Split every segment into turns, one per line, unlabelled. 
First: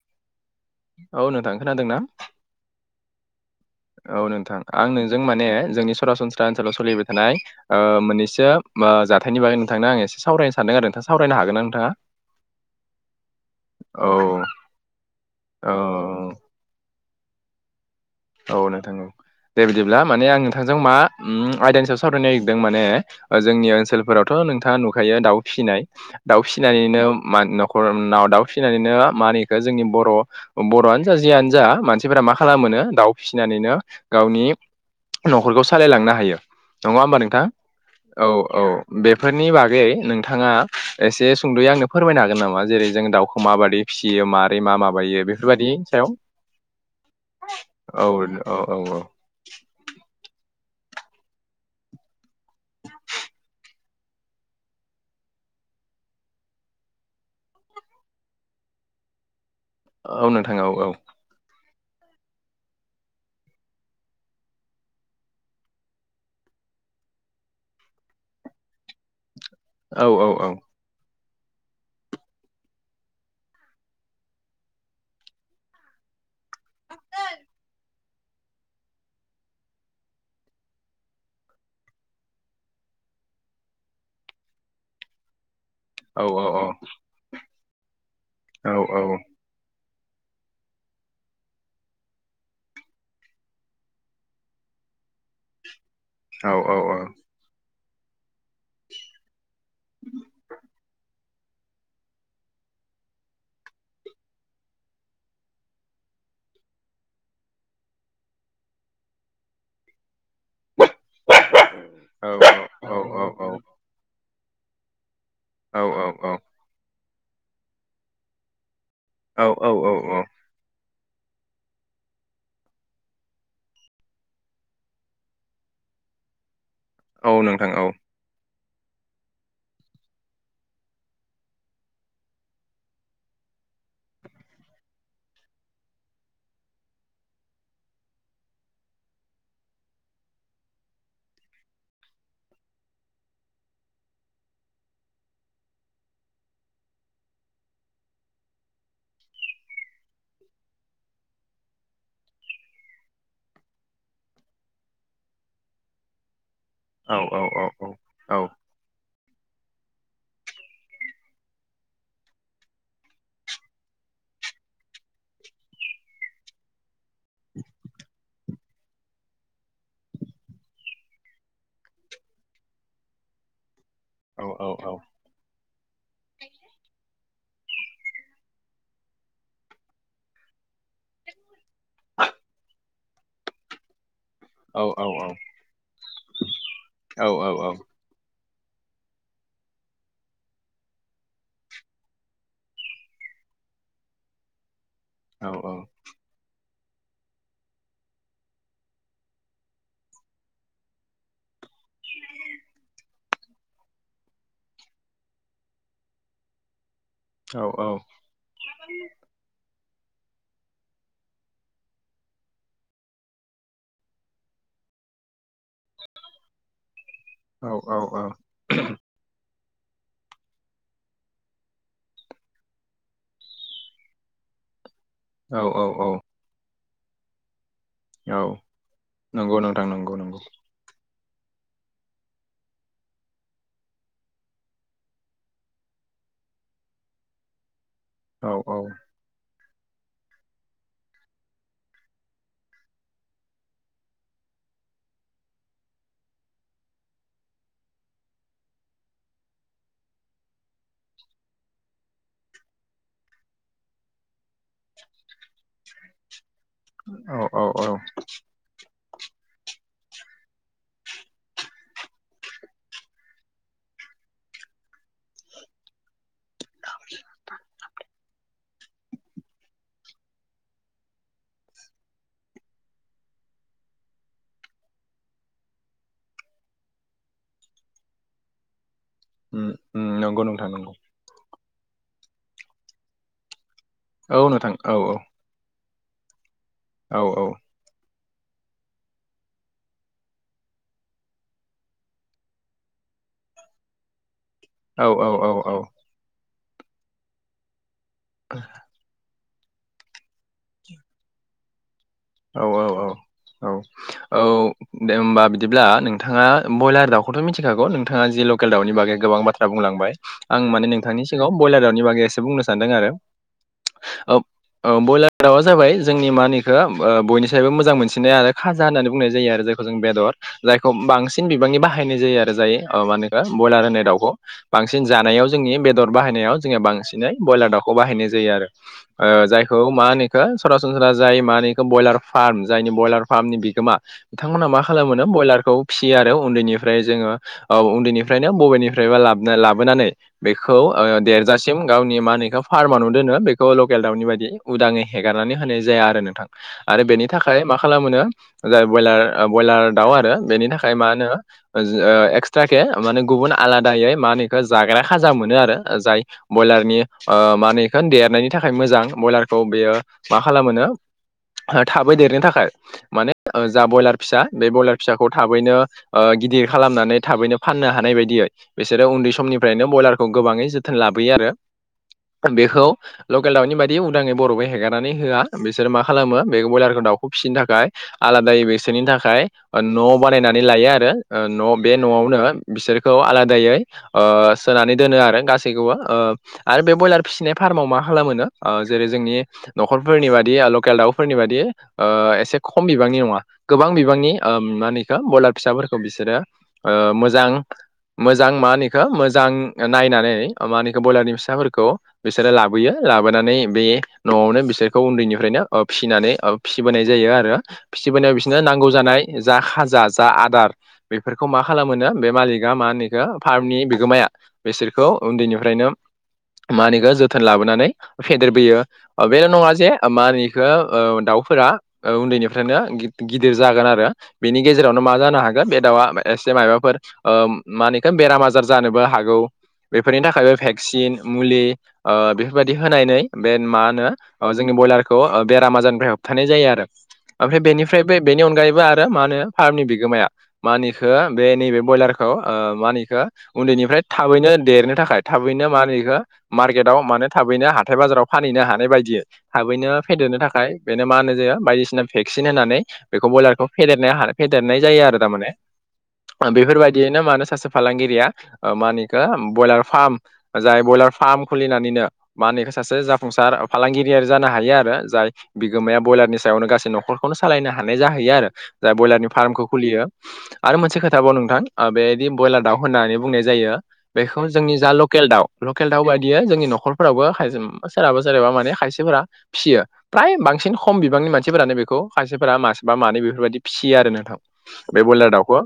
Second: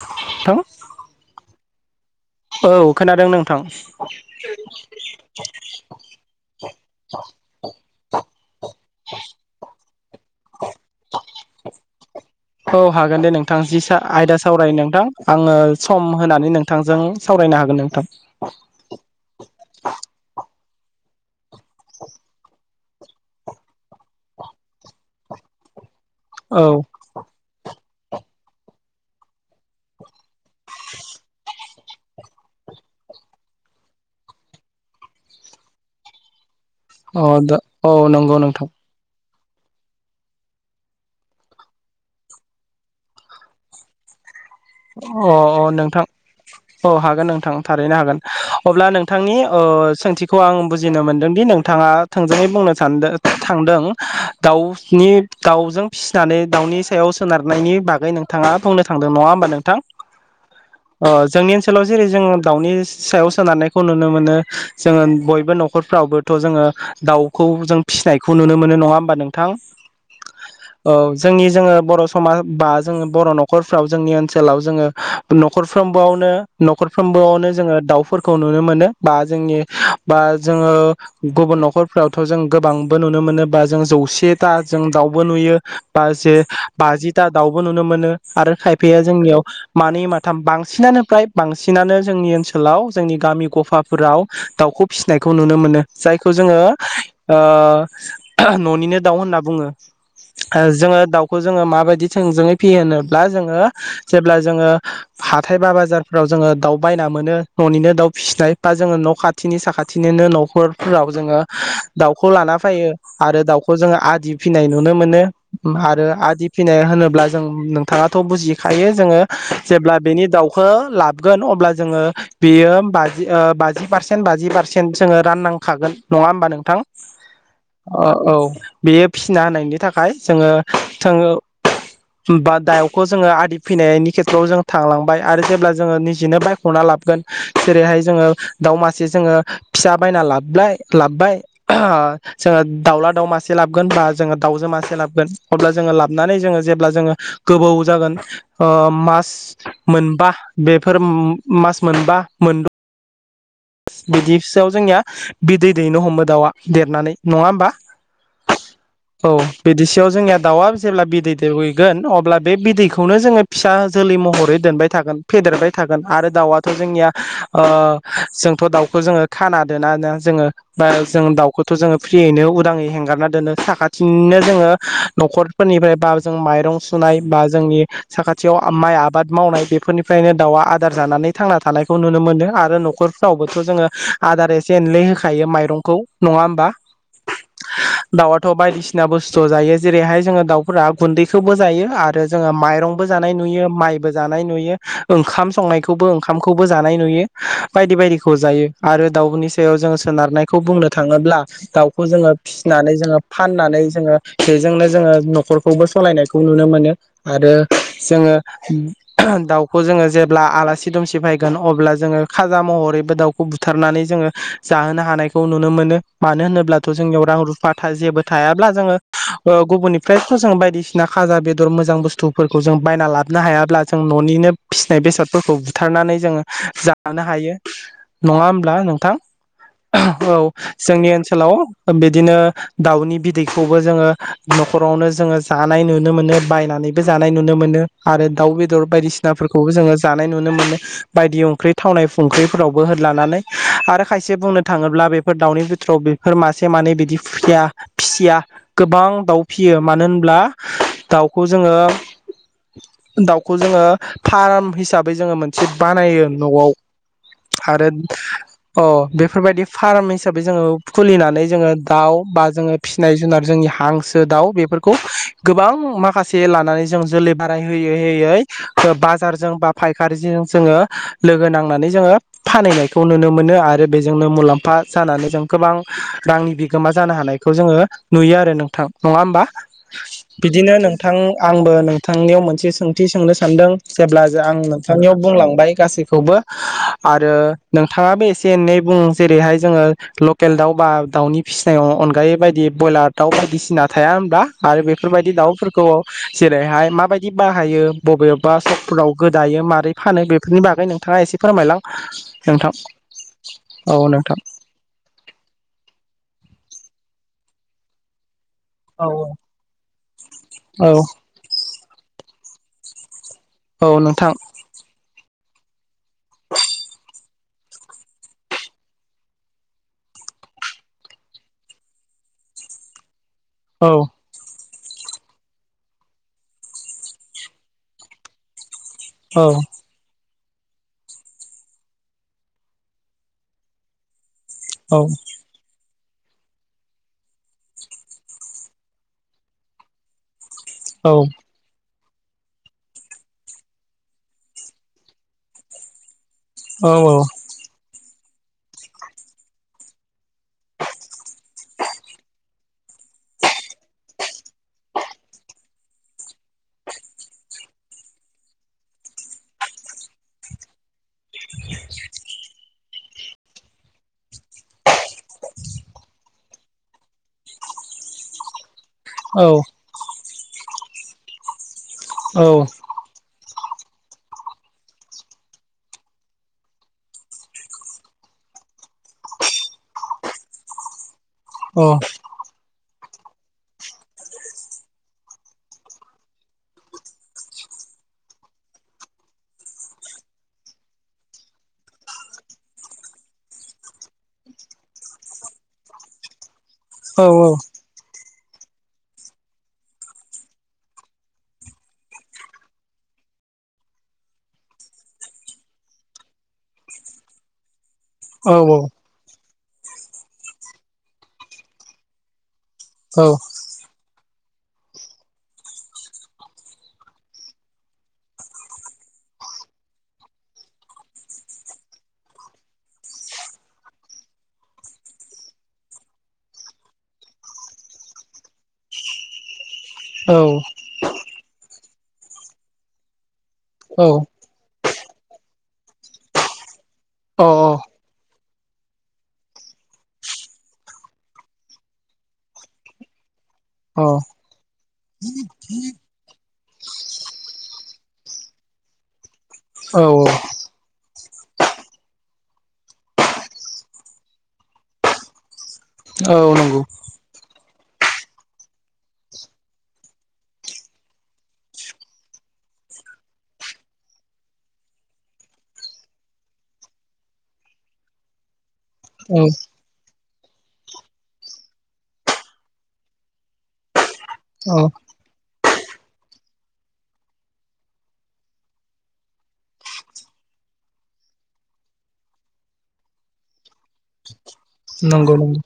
थ'
औ नोंथां खोनादों ना
औ खोनादों नों
औ नोंथां आं नोंजों माने जोंनि सरासनस्रा ओनसोलाव सोलिबाय थानाय ओ मोननैसो बा जाथायनि बागै नोंथांनो आं एसे सावरायनो सानदों आरो नोंथां सावरायनो हागोन ना नोंथाङा
औ हागोन दे नोंथां जिसा
औ
आयदा सावरायनो नोंथां आङो
औ
सम होनानै नोंथांजों सावरायनो हागोन नोंथां
औ नोंथां औ दे बिदिब्ला माने आं नोंथांजों मा उम आयदानि सायाव सावरायनो नागिरदों माने ओ जोंनि ओनसोलफोरावथ' नोंथाङा नुखायो दाउ फिसिनाय दाउ
औ
फिसिनानैनो मा नं खर नाव दाउ फिसिनानैनो मानिखो जोंनि बर' बर'आनो जा जियानो जा सिफोरा मा खालामोनो दाउ फिसिनानैनो गावनि न'खरखौ सालायलांनो हायो। नङा होमबा
अ
नोंथां
दा
औ
नंगौ
औ
नोंथां
बे फोरनि बागै नोंथाङा एसे सुंद'यै आंनो फोरमायनो हागोन नामा जेरै जों दाउखौ माबाददि फिसियो मा माबायो
अ अ
बेफोरबायदि
नोंथां
सायाव
अ हागोन नोंथां था रैनो
औ
हागोन
औ औ
अब्ला
औ
नोंथांनि ओ सोंथिखौ आं बु बुजिनो मोनदों दि नोंथाङा थोंजोै बुंनो सानदो थांदों दाउनि दाउजों फिसिनानै दाउनि सायाव सोनारनायनि बागै नोंथाङा बुंनो थांदों नङा होमबा नों
औ नोंथां औ औ
जेरै जोङो दाउनि सायाव सोनारनायखौ नुनो मोनो जोङो बयबो न'खरफ्रावबोथ' जोङो ओ दाउखौ जों फिनायखौ नुनो मोनो नङा होमबा नोंथां औ जोंनि जोङो बर' समाज बा जोङो बर' न'खरफ्राव जोंनि ओ सोलाव जोङो नखरफ्रोमबोआवनो न'खरफ्रोमबोआवनो जोङो दाउफोरखौ नुनो मोनो बा जो जोंनि बा जोङो गुब न'खफ्रावथ' जों गोबांबो नुनो मोनो बा जों जौसे थां जों दाउबो नुयो बा
औ
जे
औ
बाजिथा दाउबो नुनो मोनो आरो
औ औ
खायफाया जोंनियाव मानै माथाम बांसिनानो फ्राय बांसिनानो जोंनि ओनसोलाव जोंनि गामि गफाफोराव दाउखौ फिसिनायखौ नुनो मोनो। जायखौ
औ
जोङो
औ औ
ओ न'निनो दाउ होनना बुङो‌। ओ जोङो दाउखौ जोङो माबायदि थोंजोङै फिहोनोब्ला जोङो जेब्ला जोङो हाथाय बा बाजारफ्राव जोङो दाउ बायना मोनो न'निनो दाउ फिसिनाय बा जोङो न' खाथिनि साखाथिनिनो न' खरफोराव जोङो दाउखौ लाना
औ
फैयो आरो दाउखौ जोङो आदि फिसिनाय नुनो मोनो।
औ
आरो आदि फिनाय होनोब्ला जों नोंथाङाथ' बुजि खायो जोङो
औ
जेब्ला
औ
बेनि दाउखौ ला गोन अब्ला जोङो बेयो बाजि ओ बाजि फारसेन बाजि फारसेन जोङो राननांखागोन नङा होमबा नोंथां
औ नोंथां औ
अ औ बेयो फिसिना होनायनि थाखाय जोङो जों बा दउखौ जोङो आ दि फैनायनि खेथ्रआव जों थांलांबाय आरो जेब्ला जोङो निजेनो बाइक हरना लाबोगोन जेरैहाय जोङो दाव मासे जोङो फिसा बायना लाबोबाय लाबोबाय ओ जोङो दाउला दााव मासे लाबगोन बा जोङो दाउजो मासे लाबगोन अब्ला जोङो लाबोननानै जोङो जेब्ला जोङो गोबौ जागोन ओ मास मोनबा बेफोर मास मोनबा मोनद' बिदि सोयाव जोंनिया बिदै दैनो हमो दाउआ देरनानै
औ औ
नङा
औ
होमबा
औ
औ बिदिसेयाव जोंनिया दाउआ जेब्ला बिदै दैहैगोन अब्ला बे बिदैखौनो जोङो फिसा जोलै महरै दोनबाय थागोन फेदेरबाय थागोन आरो दाउआ थ' जोंनिया ओ जों थ' दाउखौ जोङो खाना दोना ना जोङो बा जों दाउखौथ' जोङो फ्रियैनो उदाङै हेंगारना दोनो सा बिदिनो
औ
जोङो न'खरफोरनिफ्राय बा जों माइरं सुनाय बा जोंनि साखाथियाव माइ आबाद मावनाय बेफोरनिफ्रायनो दाउआ आदार जानानै थांना थानायखौ नुनो मोनो आरो न'खरफ्रावबोथ' जोङो आदार एसे
औ
एनले
औ
होखायो माइरंखौ नङा होमबा
औ औ
दाउ थ' बायदिसिना बुस्थु जायो जेरैहाय जोङो दाउफोरा गुन्दैखौबो जायो आरो जोङो माइरंबो जानाय नु यो मायबो जानाय नुयो ओंखाम संनायखौबो जानाय नुयो बायदि बायदि खौ जायो आरो दाउनि सायाव जोङो सोनारनायखौ बुंनो थाङोब्ला दाउखौ जोङो फिसिनानै जोङो फाननानै जोङो बेजोंनो जोङो न'खरखौबो सलायनायखौ नुनो मोनो। आरो जोङो दाउ खौ जोङो जेब्ला आलासि दुमसि फैगोन अब्ला जोङो खाजा महरै दाउखौ बुथारनानै जोङो जाहोनो हानायखौ नुनो मोनो मानो होनोब्लाथ' जोंनियाव रां रुफा जेबो थायाब्ला जोङो ओ गुबुननिफ्रायथ' जों बायदिसिना खाजा बेदर मोजां बुस्थुफोरखौ जों बायना लाबोनो हायाब्ला जों न'निनो फि बेसादफोरखौ
औ औ
बुथारनानै जोङो जानो हायो।
औ
नङा होनब्ला नोंथां
नंगौ नोंथां नंगौ
औ
नंगौ
जोंनि ओनसो लाव बिदिनो दाउनि बिदैखौबो जोङो न'खरावनो जोङो जानाय नुनो मोनो। बायनानैबो जानाय नुनो मोनो आरो दाउ
औ औ
बेदर बायदिसिनाफोरखौबो जोङो जानाय नुनो मोनो बायदि ओंख्रि थावनाय फंख्रि फोरावबो हो लानानै आरो खायसे बुंनो थाङोब्ला बेफोर दाउनि बिथोराव बेफोर मासे मानै बिदि फु फि फिसिया गोबां दाउ फिसियो मानो होनब्ला दाउखौ जोङो
[inaudible]
दाउखौ जोङो फार्म हिसाबै जोङो मो थ बानायो न'आव
औ औ औ
आरो अ बेफोरबायदि फार्म हिसाबै जोङो खुलिनानै जोङो दाउ बा जोङो फिसिनाय जुनार जोंनि हां सो, दाउ बेफोरखौ गोबां माखासे लानानै जों जोलै बाराय होयै होयै बाजारजों बा फायखारिजों जोङो लोगो नांनानै जोङो फाननायखौ नुनो मोनो आरो बेजोंनो मुलाम्फा जानानै जों गोबां रांनि बिगोमा जानो हानायखौ जोङो नुयो आरो नोंथां। नङा होमबा
उम उम नंगौ
बिदिनो
नंगौ
नोंथां आंबो नोंथांनियाव मोनसे सोंथि सोंनो सानदों। जेब्ला
औ
आं
नोंथां औ
नोंथांनियाव
औ
बुंलांबाय गासैखौबो
औ
आरो नोंथाङाबो एसे एनै बुं जेरैहाय जोङो लकेल दाउ बा दाउनि फिसिनायाव अनगायै बायदि ब्रयलार दाउ बायदिसिना थाया होनबा आरो
औ औ
बेफोरबायदि
औ
दाउफोरखौ जेरैहाय माबायदि बाहायो बबेबा सकफोराव गोदायो मारै फानो बेफोरनि बागै नोंथाङा एसे फोरमायलां
औ
नोंथां
औ औ औ औ दे होनबा बिदिब्ला नों थाङा बयलार दाउखौथ' मिथिखागौ नोंथाङा जि लकेल दाउनि
औ
बागै गोबां बाथ्रा बुंलांबाय आं
औ
माने नोंथांनि सिगांव ब्रयलार दाउनि बागै एसे बुंनो सानदों आरो
औ नोंथां
दावा जाबाय जोंनि मा होनो एखौ ओ बयनिसायबो मोजां मोनसिनाय आरो खाजा होननानै बुंनाय जायो आरो जायखौ जों बेदर जायखौ बांसिन बिबांनि बाहाय हायनाय जायो आरो जायो अ माने [unintelligible] बयलार
औ
होनाय दाउखौ। बांसिन जानायाव जोंनि बेदर बाहायनायाव जोंनिया बांसिनै बयलार दाउखौ बाहायनाय जायो आरो ओ
औ
जायखौ मा होनो इखो सरासनस्रा जाय मानि बयलार फार्म जायनि बयलार फार्मनि बिगोमा थांमोना मा
औ
खालामोनो बयलारखौ फियो आरो उन्दैनिफ्राय जोङो ओ उन्दैनिफ्रायनो बबेनिफ्रायबा लाबना लाबोनानै बेखौ ओ देरजासिम गावनि मा होनो इखो फार्मा नु दोनो बेखौ लकेल दाउनि बायदि उदाङै हेगारनानै होनाय जाया आरो नोंथां।
औ
आरो बेनि थाखाय मा खालामोनो जाय बयलार बयलार दाउ आरो बेनि थाखाय मा होनो जो ओ एक्स त्राके माने गुबुन आलादायै मा होनो इखो जाग्रा खाजा मोनो आरो जाय बयलारनि ओ मा होनो इखो देरनायनि थाखाय मोजां बयलारखौ बेयो मा खालामोनो थाबै देरनो थाखाय माने जा बयलार फिसा बे बयलार फिसाखौ थाबैनो ओ गिदिर खालामनानै थाबैनो फाननो हानाय बायदियै बिसोरो उन्दै
औ
समनिफ्रायनो बयलारखौ गोबाङै जोथोन लाबोयो आरो
औ
बेखौ लक केल दावनि बायदि उदाङै बर'बो हेगारनानै होआ बिसोर मा खालामो बे बयलारखौ दाउखौ फिसिनो थाखाय आलादायै बेसोरनि थाखाय ओ न' बानायनानै लायो आरो। ओ न'
औ
बे न'आवनो बिसोरखौ आलादायै ओ सोनानै दोनो आरो गासैखौबो ओ आरो बे बयलार फिसिनाय फा फार्मआव मा खालामोनो ओ जेरै जोंनि न'खरफोरनि बादिया लक केल दाउफोरनि बादि ओ एसे खम बिबांनि नङा गोबां बिबांनि ओ मा होनो इखो बयलार फिसाफो खौ बिसोरो ओ
औ
मोजां मोजां मा होनो इखो मोजां ओ नायनानै मा होनो इखो बयलारनि फिसाफोरखौ बिसोरो लाबोयो लाबोनानै बे न'आवनो बिसोरखौ उन्दैनिफ्रायनो ओ फिसिनानै ओ फिसिबोनाय जायो आरो फिसिबोनायाव बिसोरनो नांगौ जानाय जा खाजा जा आदार बेफोरखौ मा खालामोनो बे मालिकआ मा होनो इखो
औ
फार्मनि बिगोमाया बेसोरखौ उन्दैनिफ्रायनो मा होनो इखो जोथोन लाबोनानै फेदेरबोयो ओ बेल' नङा जे मानि गो औ दाउफोरा ओ उन्दैनिफ्रायनो गिद-गिदिर जागोन आरो बेनि गेजेरावनो मा जानो हा गो बे दाउआ एसे मायबाफोर ओ मा होनो इखो बेराम आजार जानोबो हागौ बेफोरनि थाखायबो भेक्सिन मुलि ओ बेफोरबायदि होनायनै बे मा होनो जोंनि बयलारखौ बेराम आजारनिफ्राय होबथानाय जायो आरो। ओमफ्राय बेनिफ्राय बे बेनि अनगायैब बो आरो मा होनो फार्मनि बिगोमाया मा होनो इखो बे निबे बयलारखौ ओ मा होनो इखो उन्दैनिफ्राय थाबैनो देरनो थाखाय थाबैनो मा होनो इखो मार्केदाव मानोे थाबैनो हाथाय बाजाराव फानहैनो हानाय बायदियै थाबैनो
औ
फेदेरनो थाखाय बे ओ मा होनाय जायो बायदिसिना भेक्सिन होनानै बेखौ बयलारखौ फेदेरनाय हा फेदेरनाय जायो आरो तामाने।
औ
ओ
नंगौ
बेफोरबायदियैनो मानो सासे फालांगिरिया ओ मा होनो इखो बयलार फार्म जाय बयलार फार्म खुलिनानैनो मा होनो इखो सासे जाफुंसार फालांगिरियारि जानो हायो आरो। जाय बिगोमाया बयलारनि सायावनो गासै न'खरखौनो सालायनो हानाय जाहैयो आरो जाय बयलारनि फार्मखौ खुलियो। आरो मोनसे खोथा बाव नोंथां बेदि बयलार दाउ होननानै बुंनाय जायो बेखौ
औ
जोंनि जा लकेल दाउ लकेल दाउ बायदियै जोंनि न'खरफोरावबो हायजोम सोरहाबा सोरहाबा माने खायसेफोरा फियो। प्राय बांसिन खम बिबांनि मानसिफोरानो बेखौ खायसेफोरा मासेबा मानै बेफोरबायदि फिसियो आरो नोंथां बे बयलार
नंगौ
दाउखो।
नंगौ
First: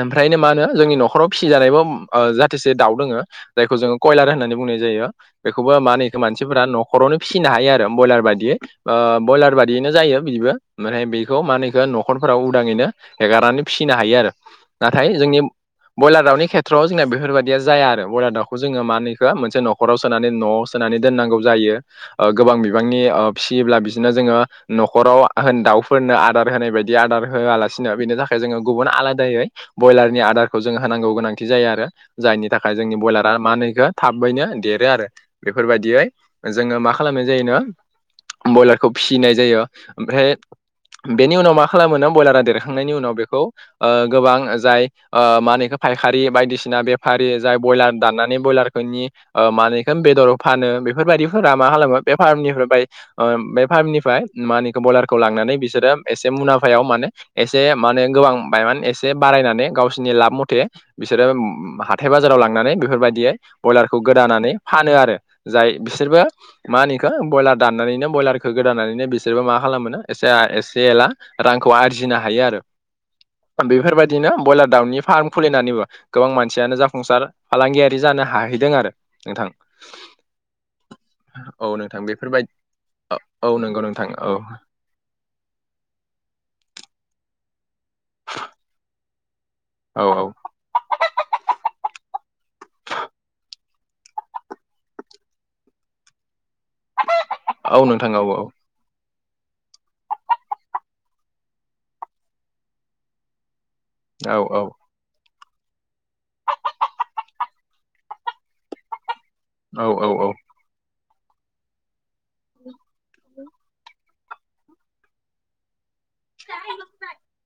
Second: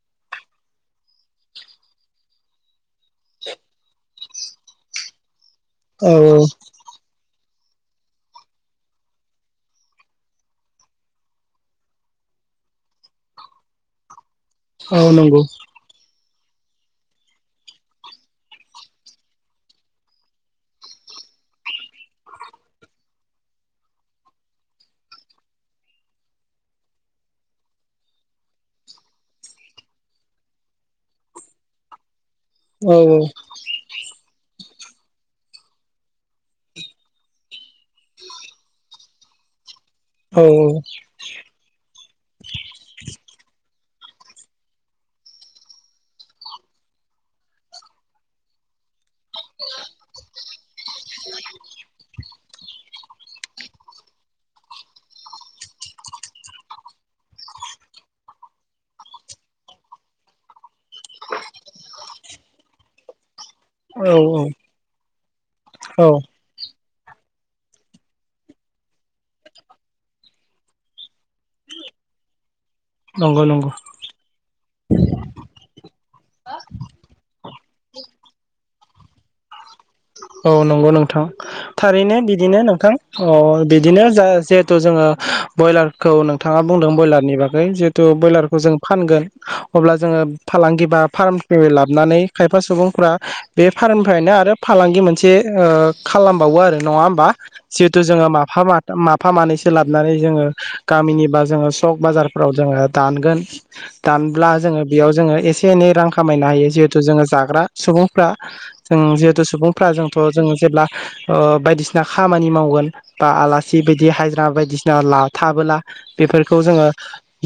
ओमफ्रायनो मा होनो जोंनि न'खराव फिसिजानायबो ओ जाहथोसे दाउ दोङो जायखौ जोङो कयलार होननानै बुंनाय जायो बेखौबो मा
औ
होनो मानसिफोरा न'खरावनो फिसिनो हायो आरो बयलार बा दि ओ बयलार बादियैनो जायो बिबो माने बेखौ मा होनो इखो न'खरफोराव उदाङैनो हेगार नै फिनो हायो आरो
औ
नाथाय जोंनि
नंगौ
बयलार दाउनि खेत्रआव जोंना बेफोरबायदिया जाया आरो बयलार दाउखौ जोङो मा होनोएखौ मोनसे न'खराव सोनानै न'आव सोनानै दोननांगौ ओ जायो गोबां बिबांनि ओब फिसियोब्ला बिदिनो जोङो न'खराव होन दाउफोरनो आदार होनाय बायदि आदार होआलासिनो बेनि थाखाय जोङो गुबुन आलादायै ब्रयलारनि आदारखौ जोङो होनांगौ गोनांथि जायो आरो जायनि थाखाय
औ
जोंनि ब्रयलारा मा होनोएखो थाब बैनो देरो आरो बेफोरबायदियै जोङो मा खालामनाय जायोनो ब्रयलारखौ फिसिनाय जायो ओमफ्राय
औ
बेनि उनाव मा खालामोनो बयलारया देरहांनायनि उनाव बेखौ ओ गोबां जाय मा होनो एखो फायारि बायदिसिना बेफा रि जाय बयलार दनानै बल म बेदर फानो बेफोरबायाददिफोरा मा खालामो बे बारानिफ्राय बाय बे फार्मनिफ्राय मा होनो खौ बयलारखौ लांनानै बिसोरो एसे मुलामफायाव माने एसे माने गोबां बायमान एसे बारायनानै गावसिोरनि लाब मथे बिसोरो हाथाय बाजाराव लांनानै बेफोरबायदियै ब्रयलारखौ
औ
गोदानानै फानो आरो जाय
औ
बिसोरबो मा होनो इखो ब्रयलार दाननानैनो ब्रयलारखौ गोदानानैनो बिसोरबो मा खालामो एसे एसे एला रांखौ आरजिनो हायो आरो
नंगौ नंगौ
बेफोरबायदिनो ब्रयलार दाउनि फार्म खुलिनानैबो गोबां मानसियानो जाफुंसार फालांगियारि जानो हाहैदों आरो नोंथां
औ नंगौ नोंथां
औ नोंथां
थारैनो
बेफोरबायदि
बिदिनो नोंथां
औ
अ
औ नंगौ
बिदिनो
नोंथां
जा
औ
जिहेथु जोङो ब्रयलारखौ नोंथाङा बुंदों ब्रयलारनि बागै थु ब्रयलारखौ जों फानगोन अब्ला
औ
जोङो
औ
फालांगि बा फार्म लाबोनानै खायफा सुबुंफोरा बे फार्निफ्रायनो आरो फालांगि मोनसे खालाम बावो आरो
औ
जितु
नोंथां औ
जोङो माफा-माद- माब फा मानैसो लाबोनानै जोङो गामिनिबा जोङो सक बाजारफोराव जोङो दानगोन
औ
दानब्ला
औ
जोङो बेयाव जोङो एसे से एनै रां खामायनो हायो जिहेतु जोङो जाग्रा सुबुंफ्रा जों जिहेतु सुबुं फ्रा
औ औ
जोंथ' जों जेब्ला ओ बायदिसिना खामानि मावगोन बा आलासि बायदि हाजिरा बायदिसिना ला-थाबोला बेफोरखौ जोङो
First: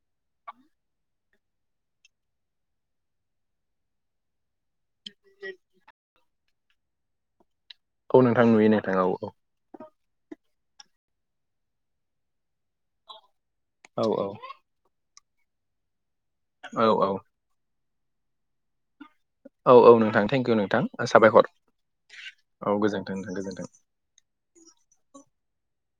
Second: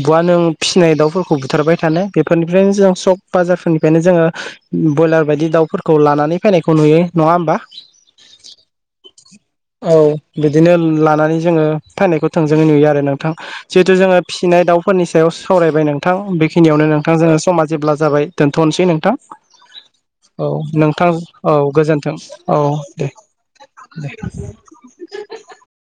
बुवा नों फिसिनाय दाउफोरखौ बुथारबाय थानो बेफोरनिफ्रायनो जों सक बाजारफोरनिफ्रायनो जोङो ब्रयलार बायदि दाउफोरखौ लानानै फैनायखौ नुयो नङा होमबा
औ नोंथां नुयो नोंथां औ औ
औ बिदिनो लानानै जोङो फैनायखौ थोंजोङै नुयो आरो नोंथां जिहेतु
औ
जोङो फिसिनाय दाउफोरनि सायाव सावरायबाय नोंथां बेखिनियावनो
औ औ
नोंथां जोङो समाज जेब्ला जाबाय दोनथ'नोसै नोंथां
औ औ नोंथां
औ
थेंकिउ
नोंथां
साबायखर
औ गोजोन औ दे
गोजोन्थों नोंथां गोजोन्थों
दे